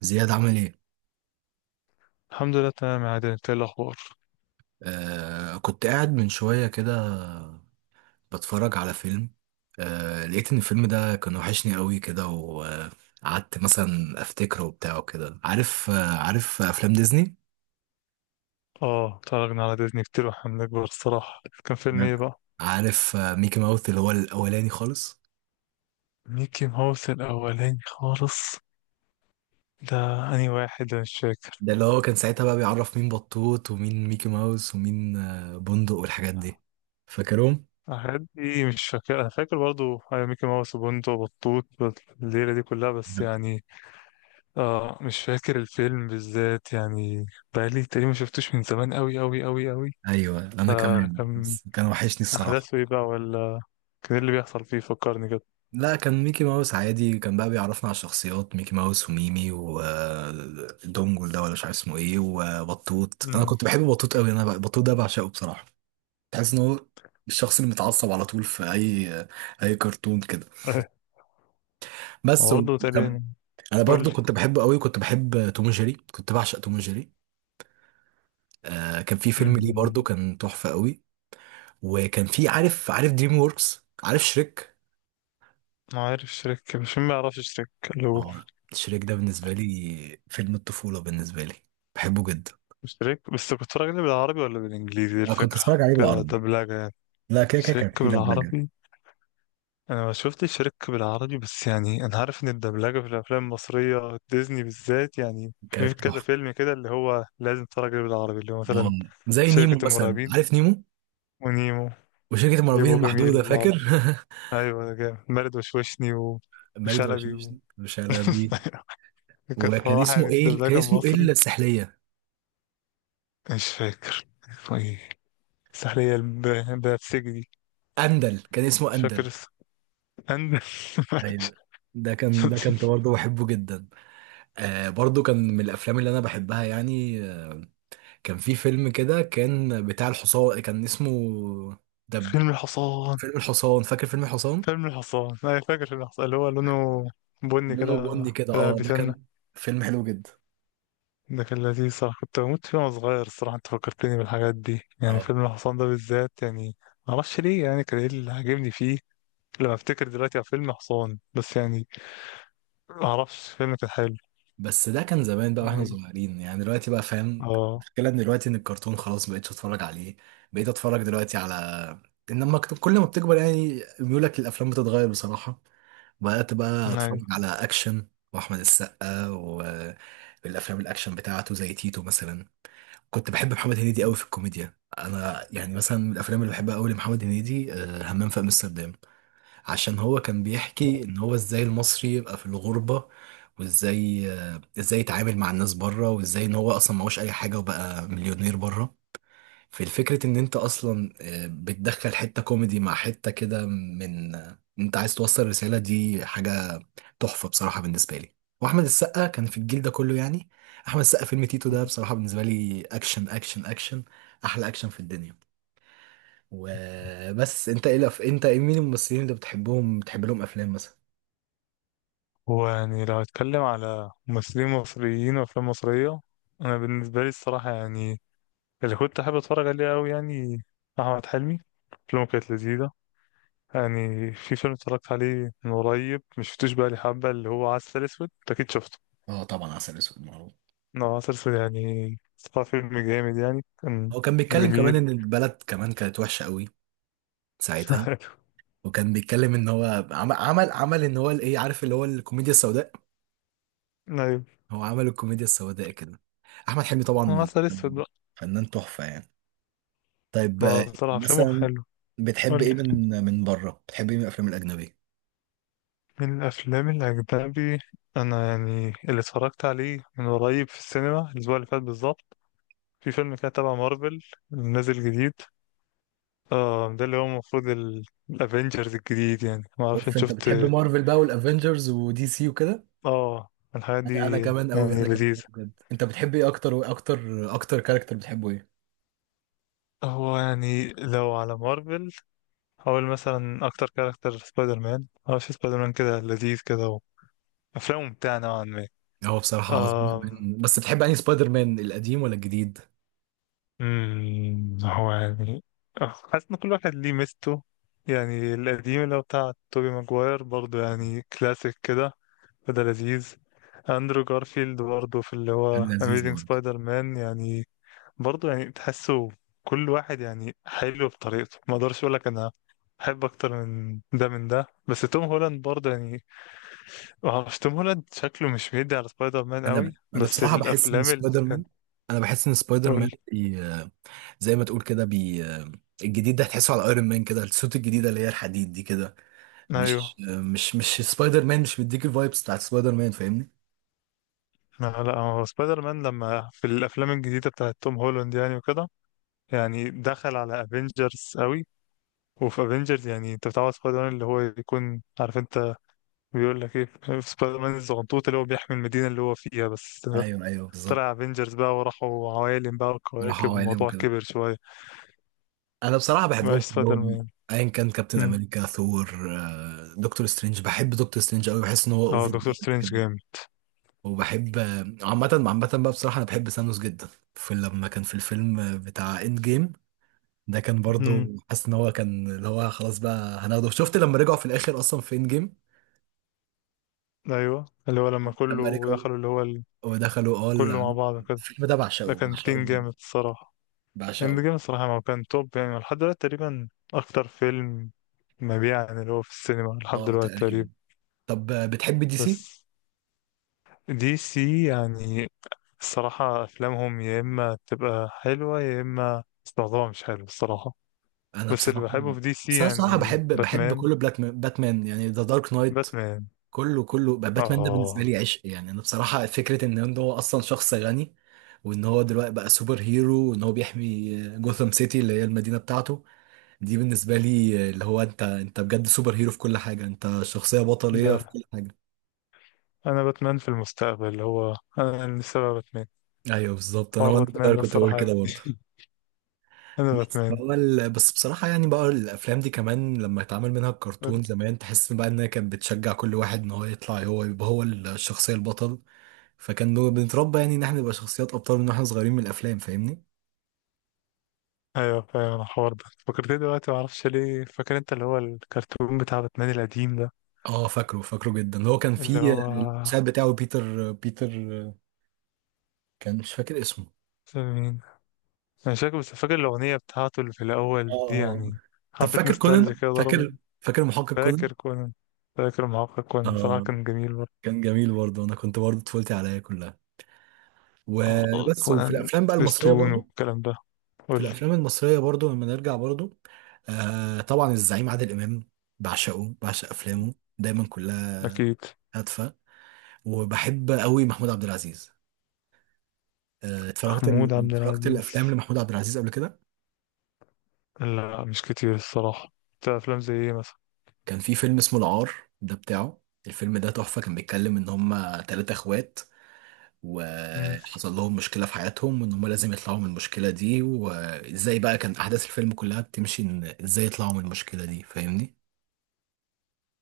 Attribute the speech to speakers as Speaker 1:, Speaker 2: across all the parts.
Speaker 1: زياد عمل ايه؟
Speaker 2: الحمد لله تمام يا عادل، انت ايه الاخبار؟
Speaker 1: كنت قاعد من شوية كده، بتفرج على فيلم. لقيت ان الفيلم ده كان وحشني قوي كده، وقعدت مثلا افتكره وبتاع، وكده عارف افلام ديزني.
Speaker 2: اه، اتفرجنا على ديزني كتير واحنا بنكبر الصراحه. كان فيلم
Speaker 1: نعم.
Speaker 2: ايه بقى؟
Speaker 1: عارف ميكي ماوث اللي هو الاولاني خالص.
Speaker 2: ميكي ماوس الاولاني خالص ده. انهي واحد؟ انا مش فاكر.
Speaker 1: ده اللي هو كان ساعتها بقى بيعرف مين بطوط ومين ميكي ماوس ومين بندق والحاجات دي، فاكرهم.
Speaker 2: حاجات دي مش فاكر، انا فاكر برضو ايوه ميكي ماوس وبنته وبطوط الليله دي كلها بس
Speaker 1: نعم.
Speaker 2: يعني. آه، مش فاكر الفيلم بالذات يعني. بقالي تقريبا ما شفتوش من زمان قوي قوي قوي قوي.
Speaker 1: ايوه، انا كمان،
Speaker 2: فكان
Speaker 1: بس كان وحشني الصراحة.
Speaker 2: احداثه ايه بقى، ولا كان ايه اللي بيحصل فيه؟ فكرني كده.
Speaker 1: لا، كان ميكي ماوس عادي، كان بقى بيعرفنا على الشخصيات، ميكي ماوس وميمي ودونجل ده، ولا مش عارف اسمه ايه، وبطوط، انا
Speaker 2: امم
Speaker 1: كنت بحب بطوط قوي، بطوط ده بعشقه بصراحه. تحس ان هو الشخص اللي متعصب على طول في اي كرتون كده. بس
Speaker 2: برضه
Speaker 1: وكان،
Speaker 2: تقريبا.
Speaker 1: انا
Speaker 2: قول
Speaker 1: برضو كنت بحبه قوي، كنت بحب توم وجيري، كنت بعشق توم وجيري. آه كان في فيلم ليه
Speaker 2: لي.
Speaker 1: برضو كان تحفه قوي. وكان في، عارف دريم ووركس، عارف شريك.
Speaker 2: ما عارف شريك، مش مين ما يعرفش شريك؟ الو.
Speaker 1: اه، شريك ده بالنسبه لي فيلم الطفوله بالنسبه لي، بحبه جدا.
Speaker 2: شريك، بس كنت بتفرج عليه بالعربي ولا بالانجليزي؟ دي
Speaker 1: أنا كنت
Speaker 2: الفكرة.
Speaker 1: أتفرج عليه بالعربي.
Speaker 2: كدبلجة يعني.
Speaker 1: لا، كده كده كانت
Speaker 2: شريك
Speaker 1: فيه دبلجة،
Speaker 2: بالعربي. انا ما شفتش شريك بالعربي، بس يعني انا عارف ان الدبلجة في الافلام المصرية ديزني بالذات، يعني
Speaker 1: كانت
Speaker 2: في كذا
Speaker 1: تحفة،
Speaker 2: فيلم كده اللي هو لازم تتفرج عليه بالعربي، اللي هو
Speaker 1: آه،
Speaker 2: مثلا
Speaker 1: زي نيمو
Speaker 2: شركة
Speaker 1: مثلا،
Speaker 2: المرعبين
Speaker 1: عارف نيمو،
Speaker 2: ونيمو.
Speaker 1: وشركة المرعبين
Speaker 2: نيمو جميل
Speaker 1: المحدودة، فاكر؟
Speaker 2: بالعربي. ايوه، ده جامد، مارد وشوشني
Speaker 1: المريض
Speaker 2: وشلبي
Speaker 1: والشرير، وشلبي.
Speaker 2: كانت
Speaker 1: وكان
Speaker 2: صراحة يعني
Speaker 1: اسمه ايه،
Speaker 2: الدبلجة المصري.
Speaker 1: السحلية؟
Speaker 2: مش فاكر اسمه ايه. السحلية بتاعت السجن دي.
Speaker 1: أندل، كان اسمه
Speaker 2: مش فاكر
Speaker 1: أندل.
Speaker 2: عند.
Speaker 1: أيوه، ده كنت برضه بحبه جدا، آه برضه كان من الأفلام اللي أنا بحبها يعني. كان في فيلم كده كان بتاع الحصان، كان اسمه ده،
Speaker 2: فيلم الحصان.
Speaker 1: فيلم الحصان، فاكر فيلم الحصان؟
Speaker 2: فيلم الحصان أنا فاكر. فيلم الحصان اللي هو لونه بني
Speaker 1: لونه
Speaker 2: كده،
Speaker 1: بني كده،
Speaker 2: كده
Speaker 1: اه ده كان
Speaker 2: بيسنة.
Speaker 1: فيلم حلو جدا.
Speaker 2: ده كان لذيذ صراحة، كنت بموت فيه وأنا صغير الصراحة. أنت فكرتني بالحاجات دي يعني.
Speaker 1: اه،
Speaker 2: فيلم الحصان ده بالذات يعني معرفش ليه، يعني كان إيه اللي عاجبني فيه. لما أفتكر دلوقتي على فيلم حصان بس يعني معرفش. فيلم كان حلو.
Speaker 1: بس ده كان زمان بقى واحنا صغيرين يعني، دلوقتي بقى فاهم
Speaker 2: اه.
Speaker 1: المشكله ان دلوقتي ان الكرتون خلاص مبقتش اتفرج عليه، بقيت اتفرج دلوقتي على، انما كل ما بتكبر يعني ميولك للافلام بتتغير بصراحه، بقيت بقى
Speaker 2: أيوه.
Speaker 1: اتفرج على اكشن، واحمد السقا والافلام الاكشن بتاعته زي تيتو مثلا. كنت بحب محمد هنيدي قوي في الكوميديا، انا يعني مثلا من الافلام اللي بحبها قوي لمحمد هنيدي، همام في امستردام، عشان هو كان بيحكي ان هو ازاي المصري يبقى في الغربة، وازاي آه، ازاي يتعامل مع الناس بره، وازاي ان هو اصلا معهوش اي حاجة وبقى مليونير بره. فالفكرة ان انت اصلا بتدخل حتة كوميدي مع حتة كده، من آه، انت عايز توصل رسالة، دي حاجة تحفة بصراحة بالنسبة لي. واحمد السقا كان في الجيل ده كله يعني، احمد السقا فيلم تيتو ده بصراحة بالنسبة لي اكشن اكشن اكشن، احلى اكشن في الدنيا. وبس، انت ايه الأف- انت إيه- مين الممثلين اللي بتحبهم، بتحب لهم افلام مثلا؟
Speaker 2: هو يعني لو هتكلم على ممثلين مصريين وأفلام مصرية، أنا بالنسبة لي الصراحة يعني اللي كنت أحب أتفرج عليه أوي يعني أحمد حلمي. أفلامه كانت لذيذة يعني. في فيلم اتفرجت عليه من قريب، مشفتوش بقى لي حبة، اللي هو عسل أسود. أنت أكيد شفته.
Speaker 1: اه طبعا، عسل اسود معروف.
Speaker 2: هو عسل أسود يعني صراحة فيلم جامد يعني. كان
Speaker 1: هو كان بيتكلم كمان
Speaker 2: جميل.
Speaker 1: ان البلد كمان كانت وحشه قوي ساعتها، وكان بيتكلم ان هو عمل ان هو الايه، عارف اللي هو الكوميديا السوداء،
Speaker 2: أيوة.
Speaker 1: هو عمل الكوميديا السوداء كده، احمد حلمي
Speaker 2: هو
Speaker 1: طبعا
Speaker 2: عسل أسود بقى.
Speaker 1: فنان تحفة يعني. طيب،
Speaker 2: هو صراحة أفلامه
Speaker 1: مثلا
Speaker 2: حلو.
Speaker 1: بتحب ايه من بره، بتحب ايه من الافلام الاجنبيه؟
Speaker 2: من الأفلام الأجنبي، أنا يعني اللي اتفرجت عليه من قريب في السينما الأسبوع اللي فات بالظبط، في فيلم كده تبع مارفل نازل جديد. آه، ده اللي هو المفروض الأفينجرز الجديد. يعني معرفش
Speaker 1: اوف،
Speaker 2: أنت
Speaker 1: انت
Speaker 2: شفت.
Speaker 1: بتحب مارفل بقى والافنجرز ودي سي وكده،
Speaker 2: آه، الحاجات
Speaker 1: أنا
Speaker 2: دي.
Speaker 1: كمان قوي،
Speaker 2: يعني
Speaker 1: انا كمان أوي
Speaker 2: لذيذة.
Speaker 1: بجد. انت بتحب ايه اكتر، واكتر اكتر كاركتر بتحبه ايه؟
Speaker 2: هو يعني لو على مارفل، هقول مثلا أكتر كاركتر سبايدر مان. معرفش، سبايدر مان كده لذيذ كده وأفلامه ممتعة نوعا ما.
Speaker 1: هو بصراحة هو سبايدر
Speaker 2: آه.
Speaker 1: مان، بس بتحب أنهي سبايدر مان، القديم ولا الجديد؟
Speaker 2: هو يعني، آه، حاسس ان كل واحد ليه ميزته. يعني القديم اللي هو بتاع توبي ماجواير برضه يعني كلاسيك كده، فده لذيذ. اندرو جارفيلد برضه في اللي هو
Speaker 1: كان لذيذ
Speaker 2: اميزing
Speaker 1: برضه.
Speaker 2: سبايدر مان يعني. برضه يعني تحسه كل واحد يعني حلو بطريقته. ما اقدرش اقول لك انا بحب اكتر من ده من ده، بس توم هولاند برضه يعني ما اعرفش، توم هولاند شكله مش بيدي على سبايدر مان قوي،
Speaker 1: أنا
Speaker 2: بس
Speaker 1: بصراحة بحس إن
Speaker 2: الافلام اللي
Speaker 1: سبايدر
Speaker 2: كان.
Speaker 1: مان، أنا بحس إن سبايدر مان،
Speaker 2: قول.
Speaker 1: بي... آه، زي ما تقول كده، بي... آه، الجديد ده هتحسه على ايرون مان كده، السوت الجديدة اللي هي الحديد دي كده،
Speaker 2: ايوه.
Speaker 1: مش سبايدر مان، مش مديك الفايبس بتاعت سبايدر مان، فاهمني؟
Speaker 2: آه، لا، هو سبايدر مان لما في الافلام الجديده بتاعت توم هولاند يعني وكده، يعني دخل على افنجرز قوي. وفي افنجرز يعني انت بتعوز سبايدر مان اللي هو يكون عارف انت بيقول لك ايه، في سبايدر مان الزغنطوط اللي هو بيحمي المدينه اللي هو فيها بس.
Speaker 1: أيوه، أيوه، بالظبط.
Speaker 2: طلع افنجرز بقى وراحوا عوالم بقى
Speaker 1: بصراحة
Speaker 2: وكواكب
Speaker 1: هو عالم
Speaker 2: والموضوع
Speaker 1: وكده،
Speaker 2: كبر شويه.
Speaker 1: أنا بصراحة بحبهم
Speaker 2: مبقاش سبايدر
Speaker 1: كلهم،
Speaker 2: مان.
Speaker 1: ايا كان كابتن
Speaker 2: مم.
Speaker 1: امريكا، ثور، دكتور سترينج، بحب دكتور سترينج قوي، بحس ان هو
Speaker 2: اه،
Speaker 1: اوفر،
Speaker 2: دكتور سترينج جامد.
Speaker 1: وبحب، عامة عامة بقى بصراحة أنا بحب سانوس جدا، في لما كان في الفيلم بتاع إند جيم، ده كان برضو
Speaker 2: مم.
Speaker 1: حاسس إن هو كان اللي هو خلاص بقى هناخده، شفت لما رجعوا في الآخر أصلا في إند جيم،
Speaker 2: ايوه، اللي هو لما
Speaker 1: لما
Speaker 2: كله
Speaker 1: رجعوا
Speaker 2: دخلوا
Speaker 1: ودخلوا،
Speaker 2: كله مع بعض كده.
Speaker 1: الفيلم ده
Speaker 2: ده
Speaker 1: بعشقه
Speaker 2: كان
Speaker 1: بعشقه
Speaker 2: تين
Speaker 1: بجد،
Speaker 2: جامد الصراحه. اند
Speaker 1: بعشقه،
Speaker 2: جيم الصراحة ما كان توب يعني لحد دلوقتي تقريبا، أكتر فيلم مبيعا اللي هو في السينما لحد
Speaker 1: اه
Speaker 2: دلوقتي
Speaker 1: تقريبا.
Speaker 2: تقريبا.
Speaker 1: طب، بتحب دي سي؟
Speaker 2: بس دي سي يعني الصراحة أفلامهم يا إما تبقى حلوة يا إما استخدامها مش حلو الصراحة.
Speaker 1: أنا
Speaker 2: بس اللي
Speaker 1: بصراحة
Speaker 2: بحبه في دي سي
Speaker 1: بس أنا بصراحة
Speaker 2: يعني
Speaker 1: بحب
Speaker 2: باتمان.
Speaker 1: كل بلاك مان، باتمان يعني ذا دارك نايت،
Speaker 2: باتمان.
Speaker 1: كله كله بقى، باتمان ده بالنسبه
Speaker 2: آه.
Speaker 1: لي عشق، يعني انا بصراحه فكره ان إن هو اصلا شخص غني، وان هو دلوقتي بقى سوبر هيرو، وان هو بيحمي جوثام سيتي اللي هي المدينه بتاعته، دي بالنسبه لي، اللي هو انت بجد سوبر هيرو في كل حاجه، انت شخصيه بطليه
Speaker 2: ده
Speaker 1: في كل حاجه.
Speaker 2: أنا باتمان في المستقبل، اللي هو أنا اللي سبب باتمان.
Speaker 1: ايوه بالظبط، انا
Speaker 2: حوار
Speaker 1: وانا
Speaker 2: باتمان
Speaker 1: صغير
Speaker 2: ده
Speaker 1: كنت بقول
Speaker 2: الصراحة
Speaker 1: كده برضه.
Speaker 2: يعني. أنا باتمان.
Speaker 1: بس بصراحة يعني بقى الأفلام دي كمان لما اتعمل منها الكرتون زمان، تحس بقى إنها كانت بتشجع كل واحد إن هو يطلع هو يبقى هو الشخصية البطل، فكان بنتربى يعني ان احنا نبقى شخصيات ابطال من واحنا صغيرين من الافلام، فاهمني؟
Speaker 2: ايوه فاهم. انا الحوار ده فكرتني دلوقتي، ما اعرفش ليه فاكر انت، اللي هو الكرتون بتاع باتمان القديم ده.
Speaker 1: اه، فاكره فاكره جدا، هو كان
Speaker 2: اللي
Speaker 1: في
Speaker 2: هو
Speaker 1: المساعد بتاعه بيتر، كان مش فاكر اسمه.
Speaker 2: اسمه مين؟ انا مش فاكر، بس فاكر الاغنيه بتاعته اللي في الاول
Speaker 1: اه،
Speaker 2: دي
Speaker 1: اه.
Speaker 2: يعني.
Speaker 1: طب
Speaker 2: حبه
Speaker 1: فاكر
Speaker 2: نوستالجيا
Speaker 1: كونان،
Speaker 2: كده ضربت.
Speaker 1: فاكر محقق كونان؟
Speaker 2: فاكر كونان. فاكر معاق كونان، بصراحه
Speaker 1: اه
Speaker 2: كان جميل برضه.
Speaker 1: كان جميل برضه، انا كنت برضه طفولتي عليا كلها،
Speaker 2: آه،
Speaker 1: وبس، وفي
Speaker 2: كونان
Speaker 1: الافلام بقى المصريه
Speaker 2: سبيستون
Speaker 1: برضه،
Speaker 2: والكلام ده.
Speaker 1: في
Speaker 2: قول لي.
Speaker 1: الافلام المصريه برضه لما نرجع برضه، آه طبعا، الزعيم عادل امام، بعشقه، بعشق افلامه دايما كلها،
Speaker 2: اكيد.
Speaker 1: هادفه، وبحب قوي محمود عبد العزيز، اتفرجت
Speaker 2: محمود عبد
Speaker 1: اتفرجت
Speaker 2: العزيز؟
Speaker 1: الافلام لمحمود عبد العزيز قبل كده؟
Speaker 2: لا، مش كتير الصراحه. انت افلام زي ايه مثلا؟
Speaker 1: كان في فيلم اسمه العار، ده بتاعه، الفيلم ده تحفة، كان بيتكلم ان هما تلاتة اخوات،
Speaker 2: مم.
Speaker 1: وحصل لهم مشكلة في حياتهم، وان هما لازم يطلعوا من المشكلة دي، وازاي بقى كان احداث الفيلم كلها بتمشي ان ازاي يطلعوا من المشكلة دي، فاهمني؟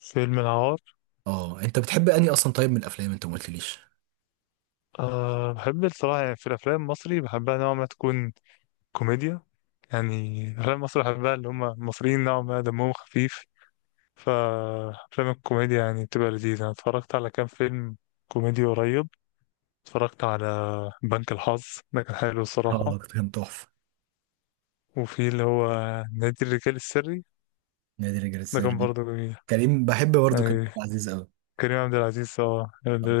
Speaker 2: فيلم العار.
Speaker 1: اه انت بتحب انهي اصلا؟ طيب، من الافلام انت ما قلتليش.
Speaker 2: أه، بحب الصراحة يعني في الأفلام المصري بحبها نوع ما تكون كوميديا يعني. أفلام مصر بحبها، اللي هم المصريين نوعا ما دمهم خفيف، فأفلام الكوميديا يعني بتبقى لذيذة. أنا اتفرجت على كام فيلم كوميدي قريب. اتفرجت على بنك الحظ، ده كان حلو الصراحة.
Speaker 1: اه كان تحفة.
Speaker 2: وفي اللي هو نادي الرجال السري،
Speaker 1: نادي رجال
Speaker 2: ده كان
Speaker 1: السري.
Speaker 2: برضه جميل
Speaker 1: كريم، بحب برضه كريم
Speaker 2: يعني.
Speaker 1: عبد العزيز قوي،
Speaker 2: كريم عبد العزيز اه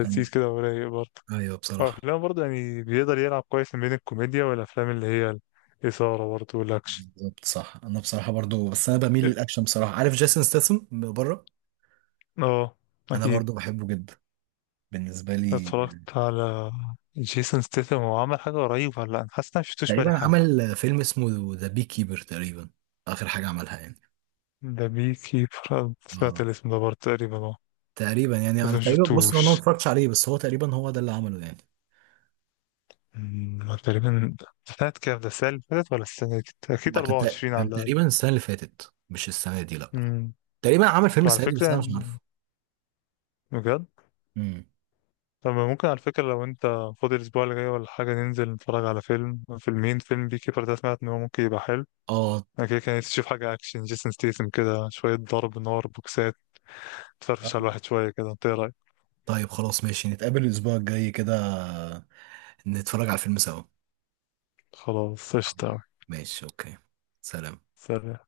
Speaker 1: كان،
Speaker 2: كده ورايق برضه.
Speaker 1: ايوه بصراحة،
Speaker 2: وأفلام برضه يعني بيقدر يلعب كويس ما بين الكوميديا والأفلام اللي هي الإثارة برضه والأكشن.
Speaker 1: بالظبط صح، انا بصراحه برضو، بس انا بميل للاكشن بصراحه، عارف جيسون ستاثام من بره؟
Speaker 2: اه.
Speaker 1: انا
Speaker 2: أكيد.
Speaker 1: برضو بحبه جدا، بالنسبه لي.
Speaker 2: اتفرجت على جيسون ستيثم. هو عمل حاجة قريب ولا لأ؟ أنا حاسس إن أنا مشفتوش بقالي
Speaker 1: تقريبا
Speaker 2: حبة.
Speaker 1: عمل فيلم اسمه ذا بي كيبر، تقريبا اخر حاجه عملها يعني.
Speaker 2: ده بي كيبر، سمعت
Speaker 1: اه
Speaker 2: الاسم ده برضه تقريبا. اه.
Speaker 1: تقريبا يعني،
Speaker 2: بس
Speaker 1: انا تقريبا بص، انا ما
Speaker 2: مشفتوش.
Speaker 1: اتفرجتش عليه بس هو تقريبا هو ده اللي عمله يعني.
Speaker 2: تقريبا. سنة كام ده، السنة اللي فاتت ولا السنة أكيد
Speaker 1: لا،
Speaker 2: أربعة وعشرين على
Speaker 1: كان
Speaker 2: الأقل.
Speaker 1: تقريبا السنه اللي فاتت مش السنه دي، لا،
Speaker 2: أمم،
Speaker 1: تقريبا عمل فيلم
Speaker 2: طب على
Speaker 1: السنه دي
Speaker 2: فكرة
Speaker 1: بس انا مش
Speaker 2: يعني
Speaker 1: عارفه.
Speaker 2: بجد.
Speaker 1: امم.
Speaker 2: طب ممكن على فكرة لو أنت فاضي الأسبوع اللي جاي ولا حاجة، ننزل نتفرج على فيلم، فيلمين. فيلم بي كيبر ده سمعت إن هو ممكن يبقى حلو.
Speaker 1: اه.
Speaker 2: أنا كده كان نفسي أشوف حاجة أكشن، جيسون ستيثم كده شوية ضرب نار بوكسات، تفرفش على
Speaker 1: طيب،
Speaker 2: الواحد شوية كده. أنت إيه رأيك؟
Speaker 1: طيب خلاص ماشي، نتقابل الاسبوع الجاي كده، نتفرج على الفيلم سوا،
Speaker 2: خلاص اشتاق.
Speaker 1: ماشي، اوكي. سلام.
Speaker 2: سلام.